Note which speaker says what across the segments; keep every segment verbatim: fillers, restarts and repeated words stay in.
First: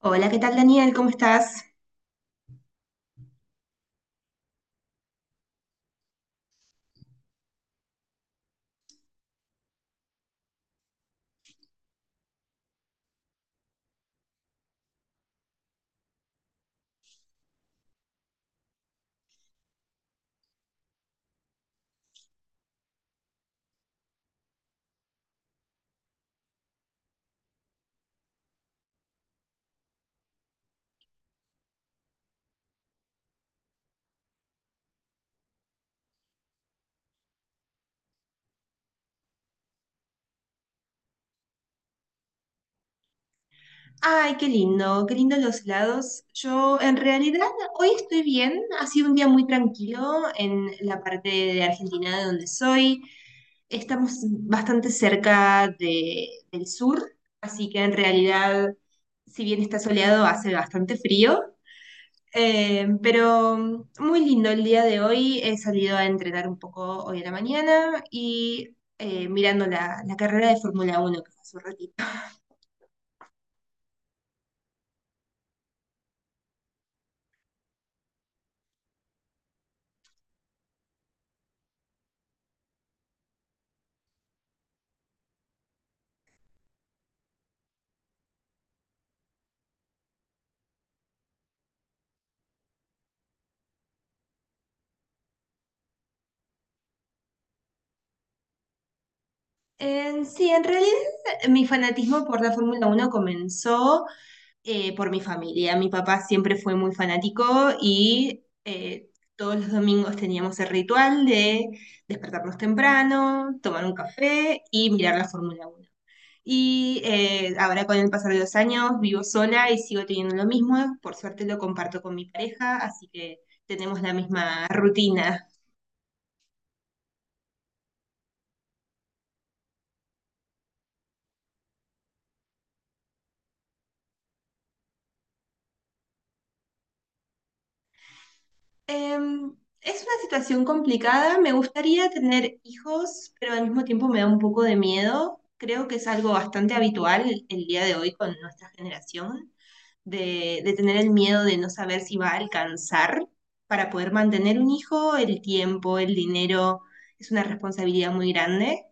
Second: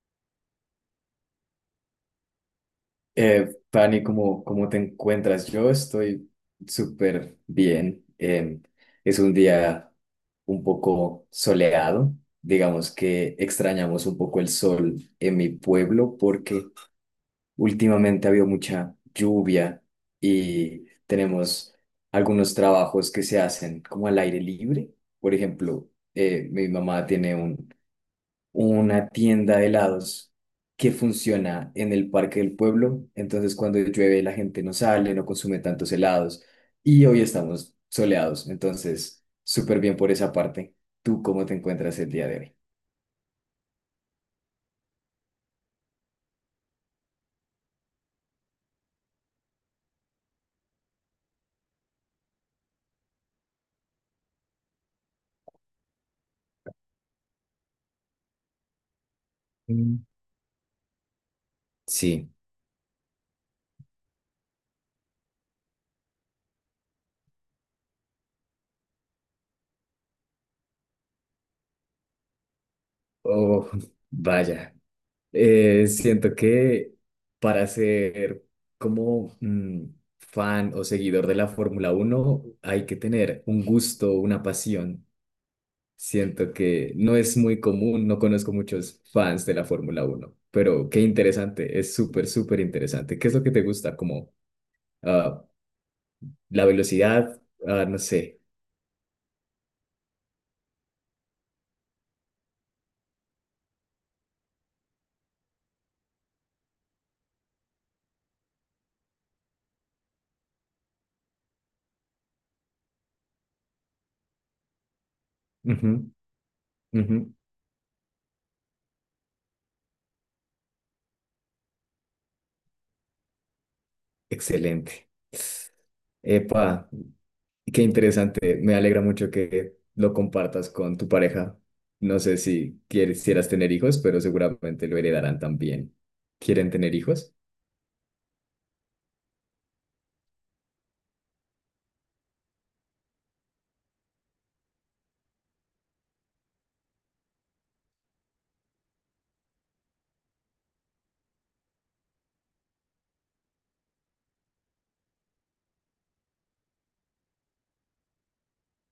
Speaker 1: Hola, ¿qué tal Daniel? ¿Cómo estás?
Speaker 2: Eh, Fanny, ¿cómo, cómo te encuentras? Yo estoy súper bien. Eh, es un día un poco soleado. Digamos que extrañamos un poco el sol en mi pueblo porque últimamente ha habido mucha lluvia y tenemos algunos trabajos que se hacen como al aire libre. Por ejemplo, eh, mi mamá tiene un una tienda de helados que funciona en el Parque del Pueblo. Entonces, cuando llueve, la gente no sale, no consume tantos helados. Y hoy estamos soleados. Entonces, súper bien por esa parte. ¿Tú cómo te encuentras el día de hoy?
Speaker 1: Ay, qué lindo, qué lindo los helados. Yo en realidad hoy estoy bien, ha sido un día muy tranquilo en la parte de Argentina de donde soy. Estamos bastante cerca de- del sur, así que en realidad, si bien está
Speaker 2: Mm.
Speaker 1: soleado, hace bastante frío.
Speaker 2: Sí.
Speaker 1: Eh, pero muy lindo el día de hoy. He salido a entrenar un poco hoy a la mañana y eh, mirando la, la carrera de Fórmula Uno que fue hace un ratito.
Speaker 2: Oh, vaya. Eh, siento que para ser como mm, fan o seguidor de la Fórmula Uno hay que tener un gusto, una pasión. Siento que no es muy común, no conozco muchos fans de la Fórmula Uno, pero qué interesante, es súper, súper interesante. ¿Qué es lo que te gusta? Como ah, la velocidad, ah, no sé.
Speaker 1: Eh, sí, en realidad mi fanatismo por la Fórmula Uno comenzó eh, por mi familia. Mi papá siempre fue muy fanático y eh, todos los domingos teníamos el ritual de despertarnos temprano, tomar un café y mirar la Fórmula Uno.
Speaker 2: Ujú.
Speaker 1: Y
Speaker 2: Ujú.
Speaker 1: eh, ahora con el pasar de los años vivo sola y sigo teniendo lo mismo. Por suerte lo comparto con mi pareja, así que tenemos la misma
Speaker 2: Excelente.
Speaker 1: rutina.
Speaker 2: Epa, qué interesante. Me alegra mucho que lo compartas con tu pareja. No sé si quisieras tener hijos, pero seguramente lo heredarán también. ¿Quieren tener hijos?
Speaker 1: Em, es una situación complicada. Me gustaría tener hijos, pero al mismo tiempo me da un poco de miedo. Creo que es algo bastante habitual el día de hoy con nuestra generación, de, de tener el miedo de no saber si va a alcanzar para poder mantener un hijo, el tiempo, el dinero. Es una responsabilidad muy grande,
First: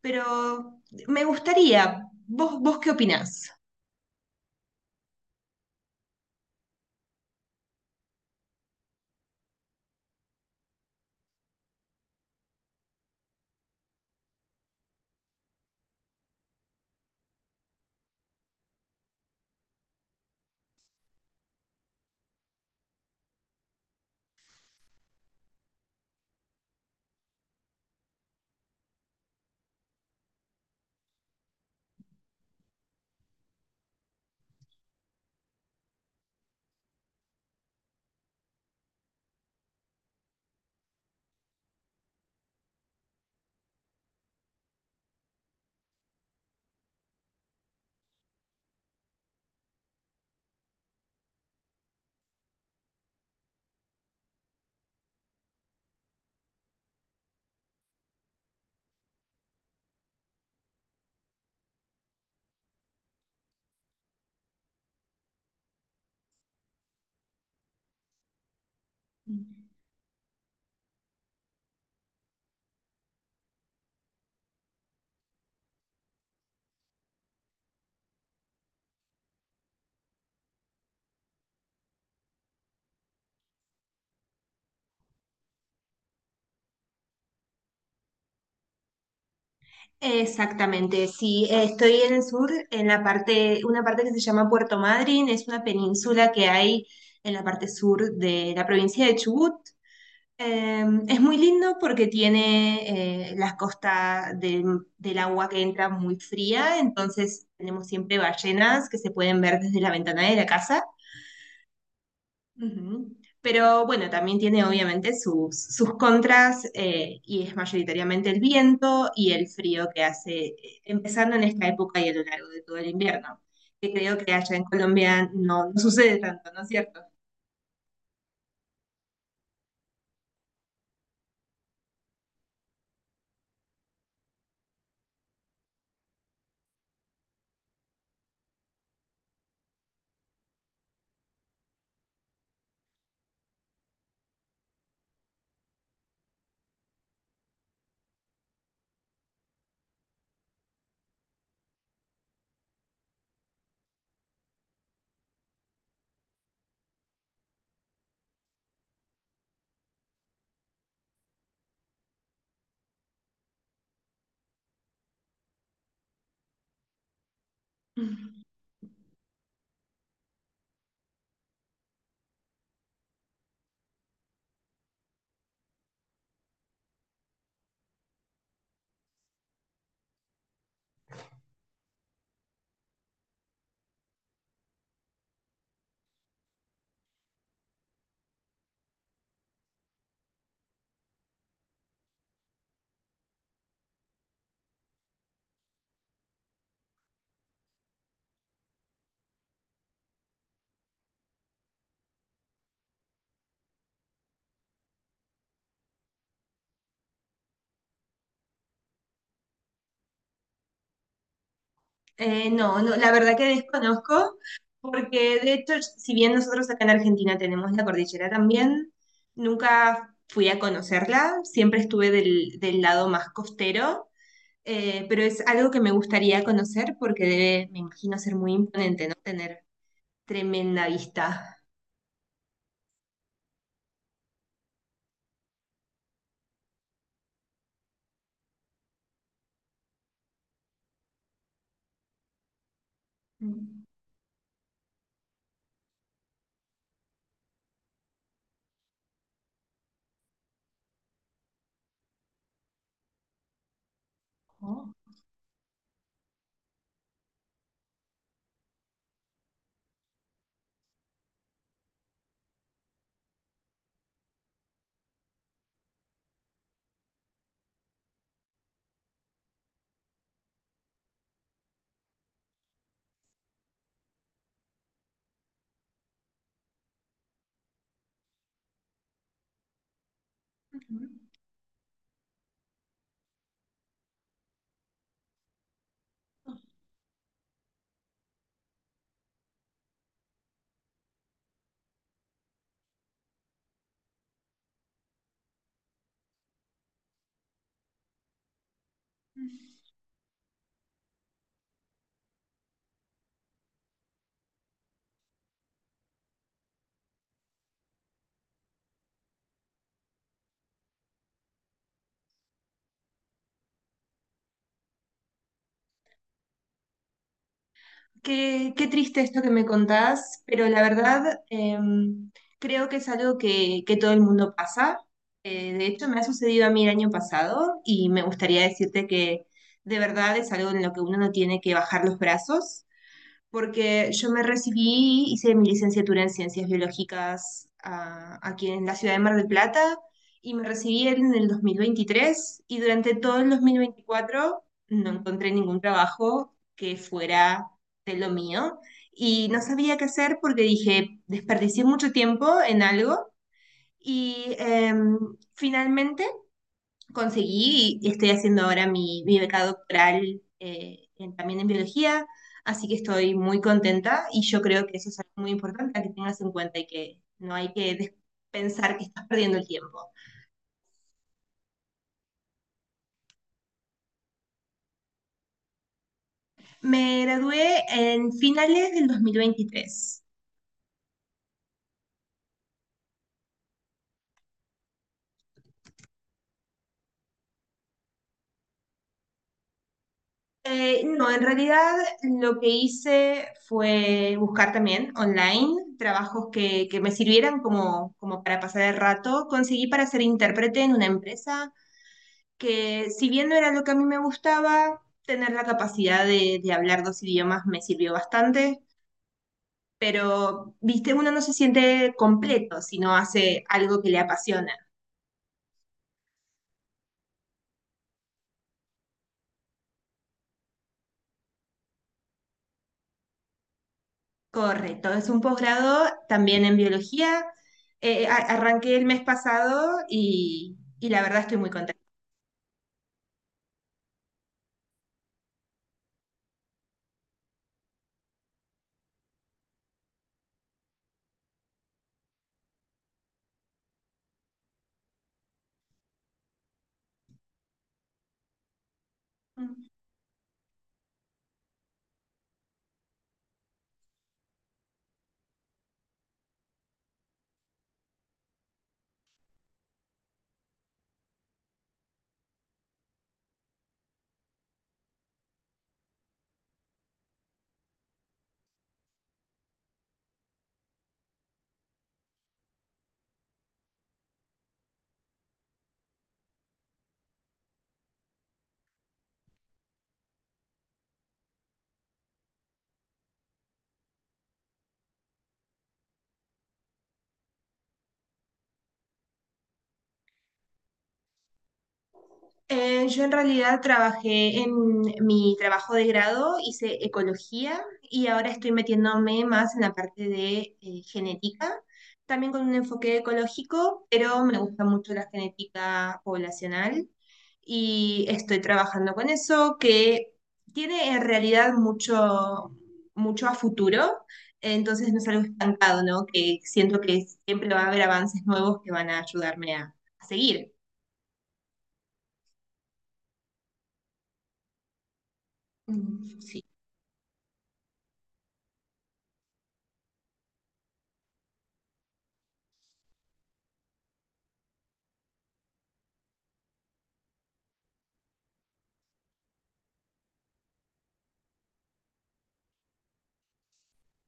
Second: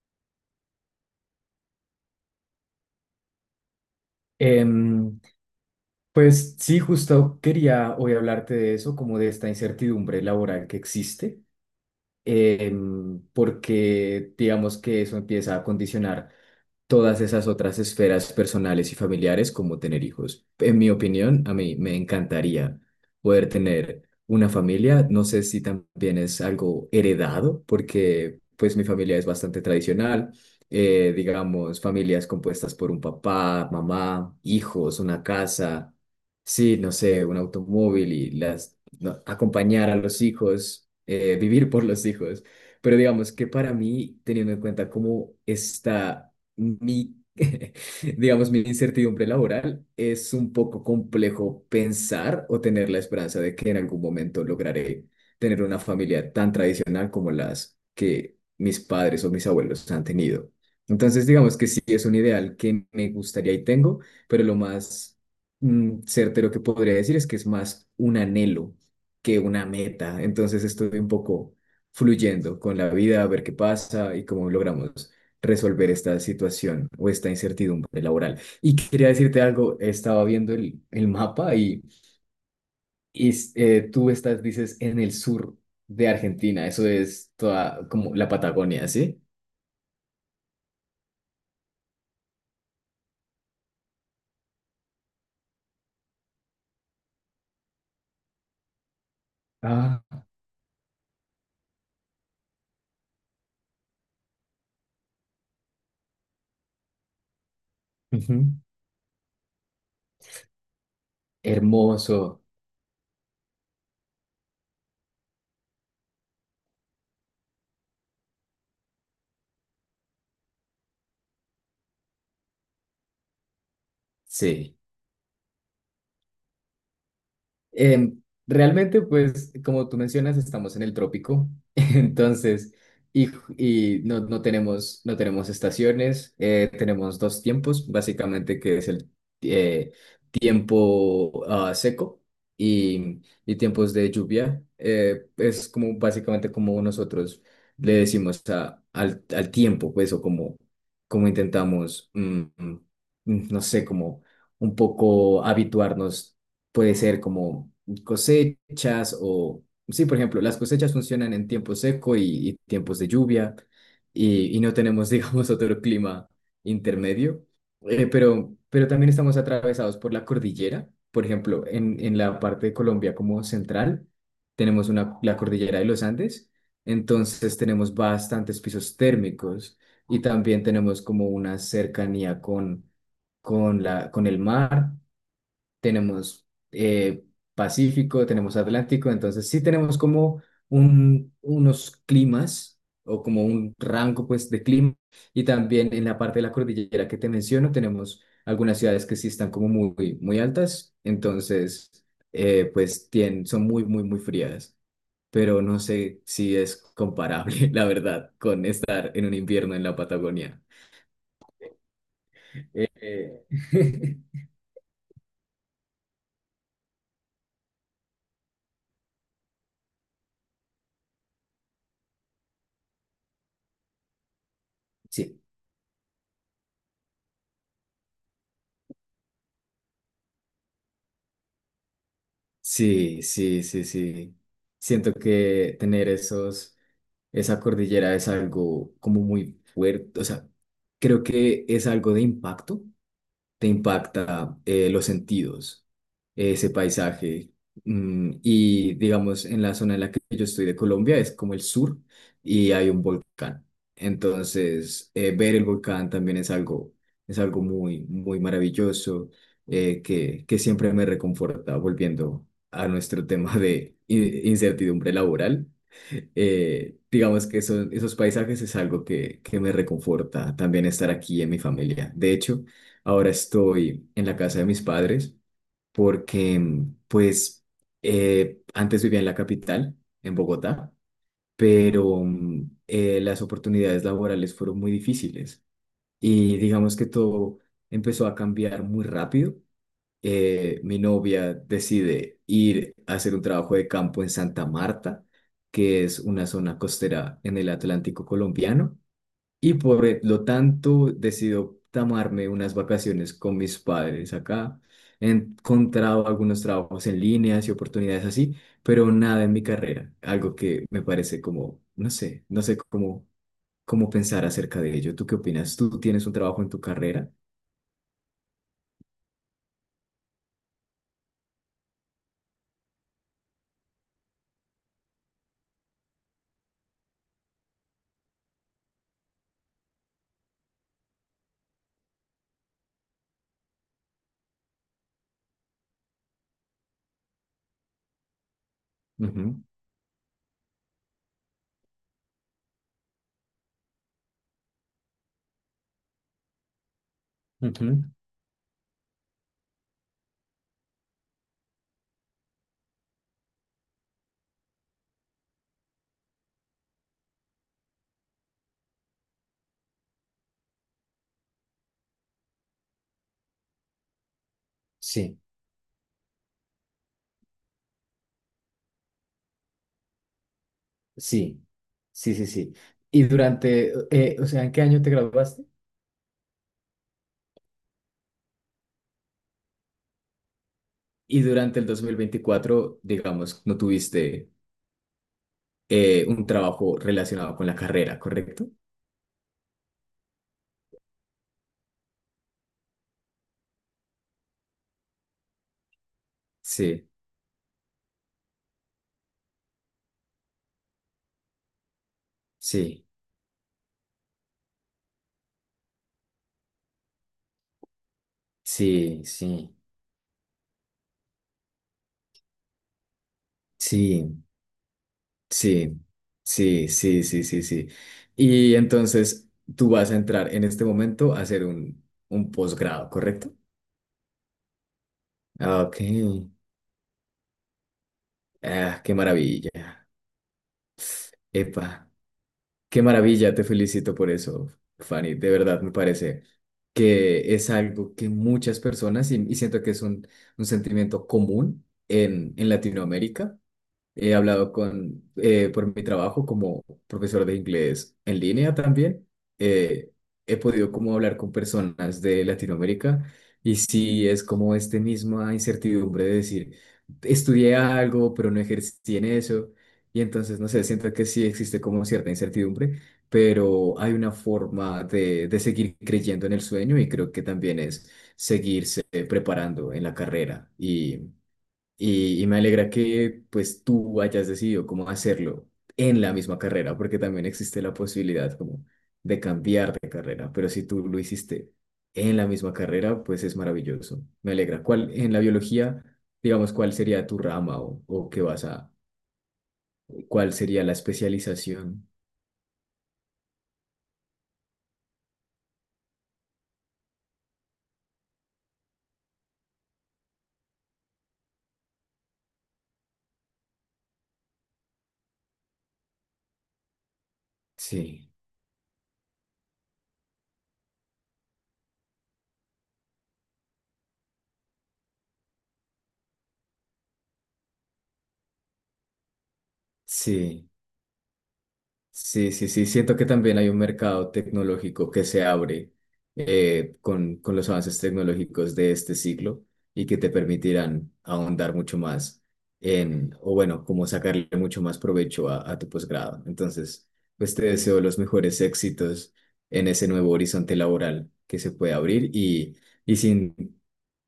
Speaker 1: pero me gustaría. ¿Vos, vos qué opinás?
Speaker 2: Em, Pues sí, justo quería hoy hablarte de eso, como de esta incertidumbre laboral que existe, em, porque digamos que eso empieza a condicionar todas esas otras esferas personales y familiares como tener hijos. En mi opinión, a mí me encantaría poder tener una familia. No sé si también es algo heredado, porque pues mi familia es bastante tradicional. Eh, digamos, familias compuestas por un papá, mamá, hijos, una casa, sí, no sé, un automóvil y las no, acompañar a los hijos, eh, vivir por los hijos. Pero digamos que para mí, teniendo en cuenta cómo está mi, digamos, mi incertidumbre laboral es un poco complejo pensar o tener la esperanza de que en algún momento lograré tener una familia tan tradicional como las que mis padres o mis abuelos han tenido. Entonces, digamos que sí es un ideal que me gustaría y tengo, pero lo más mm, certero que podría decir es que es más un anhelo que una meta. Entonces, estoy un poco fluyendo con la vida, a ver qué pasa y cómo logramos resolver esta situación o esta incertidumbre laboral. Y quería decirte algo, estaba viendo el, el mapa y, y, eh, tú estás, dices, en el sur de Argentina, eso es toda como la Patagonia, ¿sí?
Speaker 1: Exactamente, sí, eh, estoy en el sur, en la parte, una parte que se llama Puerto Madryn, es una península que hay en la parte sur de la provincia de Chubut.
Speaker 2: Ah,
Speaker 1: Eh, es muy lindo porque tiene eh, las costas del del agua que entra muy fría, entonces tenemos siempre
Speaker 2: ujú.
Speaker 1: ballenas que se pueden ver desde la ventana de la casa.
Speaker 2: Hermoso,
Speaker 1: Ujú. Pero bueno, también tiene obviamente sus, sus contras eh, y es mayoritariamente el viento y el frío que hace, eh, empezando en esta época y a lo largo de todo el invierno, que creo que allá en
Speaker 2: sí.
Speaker 1: Colombia no, no sucede tanto, ¿no es cierto?
Speaker 2: Eh, Realmente, pues, como tú mencionas, estamos en el trópico, entonces, y, y no, no tenemos, no tenemos estaciones, eh, tenemos dos tiempos, básicamente, que es el eh, tiempo ah, seco y, y tiempos de lluvia. Eh, es como, básicamente, como nosotros le decimos a- al, al tiempo, pues, o como, como intentamos, mm, mm, no sé, como un poco habituarnos. Puede ser como cosechas o, sí, por ejemplo, las cosechas funcionan en tiempo seco y, y tiempos de lluvia y, y no tenemos, digamos, otro clima intermedio. Eh, pero, pero también estamos atravesados por la cordillera. Por ejemplo, en, en la parte de Colombia como central, tenemos una, la cordillera de los Andes, entonces tenemos bastantes pisos térmicos y también tenemos como una cercanía con, con la, con el mar. Tenemos eh, Pacífico, tenemos Atlántico, entonces sí tenemos como un, unos climas o como un rango pues de clima, y también en la parte de la cordillera que te menciono tenemos algunas ciudades que sí están como muy, muy altas, entonces eh, pues tien- son muy, muy, muy frías, pero no sé si es comparable, la verdad, con estar en un invierno en la Patagonia.
Speaker 1: Eh, no, no, la verdad
Speaker 2: Eh,
Speaker 1: que desconozco, porque de hecho, si bien nosotros acá en Argentina tenemos la cordillera también, nunca fui a conocerla, siempre estuve del, del lado más costero. Eh, pero
Speaker 2: sí.
Speaker 1: es algo que me gustaría conocer porque debe, me imagino, ser muy imponente, ¿no? Tener tremenda vista.
Speaker 2: Sí, sí, sí, sí. Siento que tener esos, esa cordillera es algo como muy fuerte, o sea, creo que es algo de impacto. Te
Speaker 1: Mm.
Speaker 2: impacta eh, los sentidos, ese paisaje. Mm, y digamos, en la zona en la que yo estoy de Colombia es como el sur y hay un volcán.
Speaker 1: Oh.
Speaker 2: Entonces, eh, ver el volcán también es algo, es algo muy, muy maravilloso, eh, que, que siempre me reconforta, volviendo a nuestro tema de in- incertidumbre laboral. Eh, digamos que son, esos paisajes es algo que, que me reconforta también estar aquí en mi familia. De hecho, ahora estoy en la casa de mis padres porque, mm, pues, eh, antes vivía en la capital, en Bogotá,
Speaker 1: Ujú.
Speaker 2: pero mm, eh, las oportunidades laborales fueron muy difíciles y digamos que todo empezó a cambiar muy rápido. Eh, mi novia decide ir a hacer un trabajo de campo en Santa Marta, que es una zona costera en el Atlántico colombiano, y por e- lo tanto decido tomarme unas vacaciones con mis padres acá. He encontrado algunos trabajos en líneas y oportunidades así, pero nada en mi carrera, algo que me parece como, no sé, no sé cómo, cómo pensar acerca de ello. ¿Tú qué opinas? ¿Tú tienes un trabajo en tu carrera?
Speaker 1: Qué, qué triste esto que me contás, pero la verdad em, creo que es algo que, que todo el mundo pasa. Eh, de hecho, me ha sucedido a mí el año pasado y me gustaría decirte que de verdad es algo en lo que uno no tiene que bajar los brazos porque yo me recibí, hice mi licenciatura en Ciencias Biológicas, ah, aquí en la ciudad de Mar del
Speaker 2: Ujú.
Speaker 1: Plata y me recibí en el dos mil veintitrés y durante todo el dos mil veinticuatro no encontré ningún trabajo que fuera
Speaker 2: Ujú.
Speaker 1: de lo mío y no sabía qué hacer porque dije, desperdicié mucho tiempo en algo y em, finalmente conseguí y estoy haciendo ahora mi, mi beca doctoral eh, en- también en biología, así que estoy muy contenta y yo creo que eso es algo
Speaker 2: Sí.
Speaker 1: muy importante a que tengas en cuenta y que no hay que des- pensar que estás perdiendo el tiempo.
Speaker 2: Sí, sí, sí, sí. Y durante, eh, o sea, ¿en qué año te graduaste?
Speaker 1: Me gradué en finales del dos mil veintitrés.
Speaker 2: Y durante el dos mil veinticuatro, digamos, no tuviste eh, un trabajo relacionado con la carrera, ¿correcto?
Speaker 1: Eh, no, en realidad lo que hice fue buscar también online trabajos que, que
Speaker 2: Sí,
Speaker 1: me sirvieran como, como para pasar el rato. Conseguí para ser intérprete en una empresa
Speaker 2: sí,
Speaker 1: que si bien no era lo que a mí me gustaba, tener la capacidad de, de hablar dos idiomas me sirvió bastante,
Speaker 2: sí, sí,
Speaker 1: pero, viste, uno no se siente completo si no hace algo que le
Speaker 2: sí,
Speaker 1: apasiona.
Speaker 2: sí, sí, sí, sí, sí, sí. Y entonces tú vas a entrar en este momento a hacer un, un posgrado, ¿correcto?
Speaker 1: Correcto, es un
Speaker 2: Ah, ok.
Speaker 1: posgrado también en biología. Eh, eh, a- arranqué
Speaker 2: Ah,
Speaker 1: el
Speaker 2: qué
Speaker 1: mes
Speaker 2: maravilla.
Speaker 1: pasado y, y la verdad estoy muy contenta.
Speaker 2: Epa. Qué maravilla, te felicito por eso, Fanny. De verdad, me parece que es algo que muchas personas, y, y siento que es un, un sentimiento común en, en Latinoamérica. He hablado con, eh, por mi trabajo como profesor de inglés en línea también, eh, he podido como hablar con personas de Latinoamérica y sí es como esta misma incertidumbre de decir, estudié algo, pero no ejercí en eso. Y entonces, no sé, siento que sí existe como cierta incertidumbre, pero hay una forma de, de seguir creyendo en el sueño y creo que también es seguirse preparando en la carrera, y, y me alegra que pues tú hayas decidido cómo hacerlo en la misma carrera, porque también existe la posibilidad como de cambiar de carrera, pero si tú lo hiciste en la misma carrera, pues es maravilloso. Me alegra. ¿Cuál en la biología, digamos, cuál sería tu rama o, o qué vas a, cuál sería la especialización?
Speaker 1: Eh, yo en realidad trabajé en mi trabajo de grado, hice ecología y ahora estoy metiéndome más en la parte de eh, genética, también con un enfoque ecológico, pero me gusta mucho la genética poblacional y
Speaker 2: Sí,
Speaker 1: estoy trabajando con eso que tiene en realidad mucho, mucho a futuro, entonces no es algo estancado, ¿no? Que siento que siempre va a haber avances nuevos que van a ayudarme a, a
Speaker 2: sí.
Speaker 1: seguir.
Speaker 2: Sí, sí, sí, siento que también hay un mercado tecnológico que se abre
Speaker 1: Mm, sí.
Speaker 2: eh, con, con los avances tecnológicos de este siglo y que te permitirán ahondar mucho más en, o bueno, como sacarle mucho más provecho a, a tu posgrado. Entonces, pues te deseo los mejores éxitos en ese nuevo horizonte laboral que se puede abrir, y, y sin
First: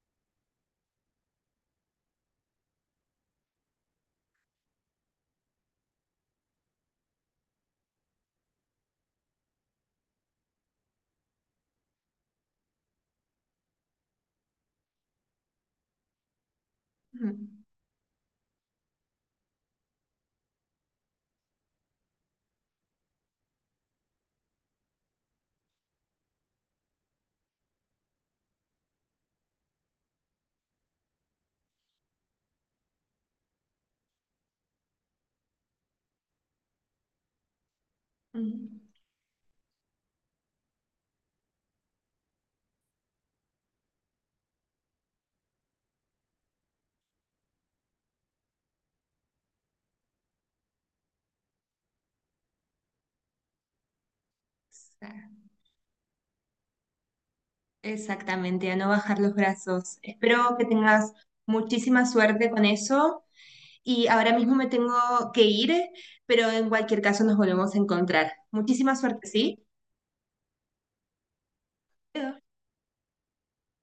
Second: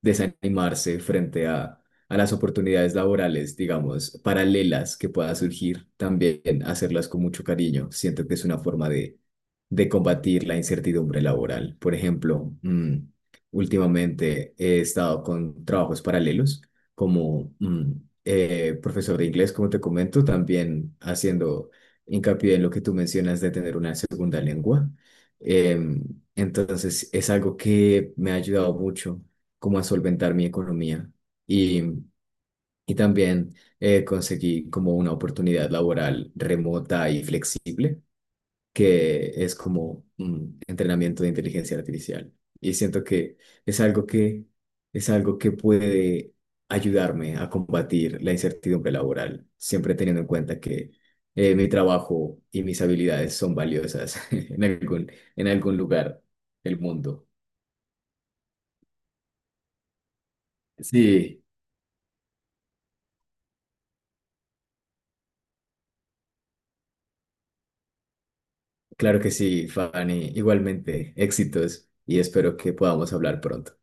Speaker 2: desanimarse frente a, a las oportunidades laborales, digamos, paralelas que puedan surgir, también hacerlas con mucho cariño. Siento que es una forma de, de combatir la incertidumbre laboral. Por ejemplo, mm, últimamente he estado con trabajos paralelos como
Speaker 1: Mm.
Speaker 2: mm, eh, profesor de inglés, como te comento, también haciendo hincapié en lo que tú mencionas de tener una segunda lengua. Em, entonces, es algo que me ha ayudado mucho como a solventar mi economía. Y y también eh, conseguí como una oportunidad laboral remota y flexible,
Speaker 1: Mm,
Speaker 2: que es como un entrenamiento de inteligencia artificial. Y siento que es algo que, es algo que puede ayudarme a combatir la incertidumbre laboral, siempre teniendo en cuenta que eh, mi trabajo y mis habilidades son valiosas en algún,
Speaker 1: exa-
Speaker 2: en algún lugar del mundo.
Speaker 1: exactamente, a no bajar los brazos. Espero que tengas
Speaker 2: Sí,
Speaker 1: muchísima suerte con eso y ahora mismo me tengo que ir, pero en cualquier caso nos volvemos a encontrar. Muchísima
Speaker 2: claro
Speaker 1: suerte,
Speaker 2: que
Speaker 1: ¿sí?
Speaker 2: sí, Fanny. Igualmente, éxitos y espero que podamos hablar pronto.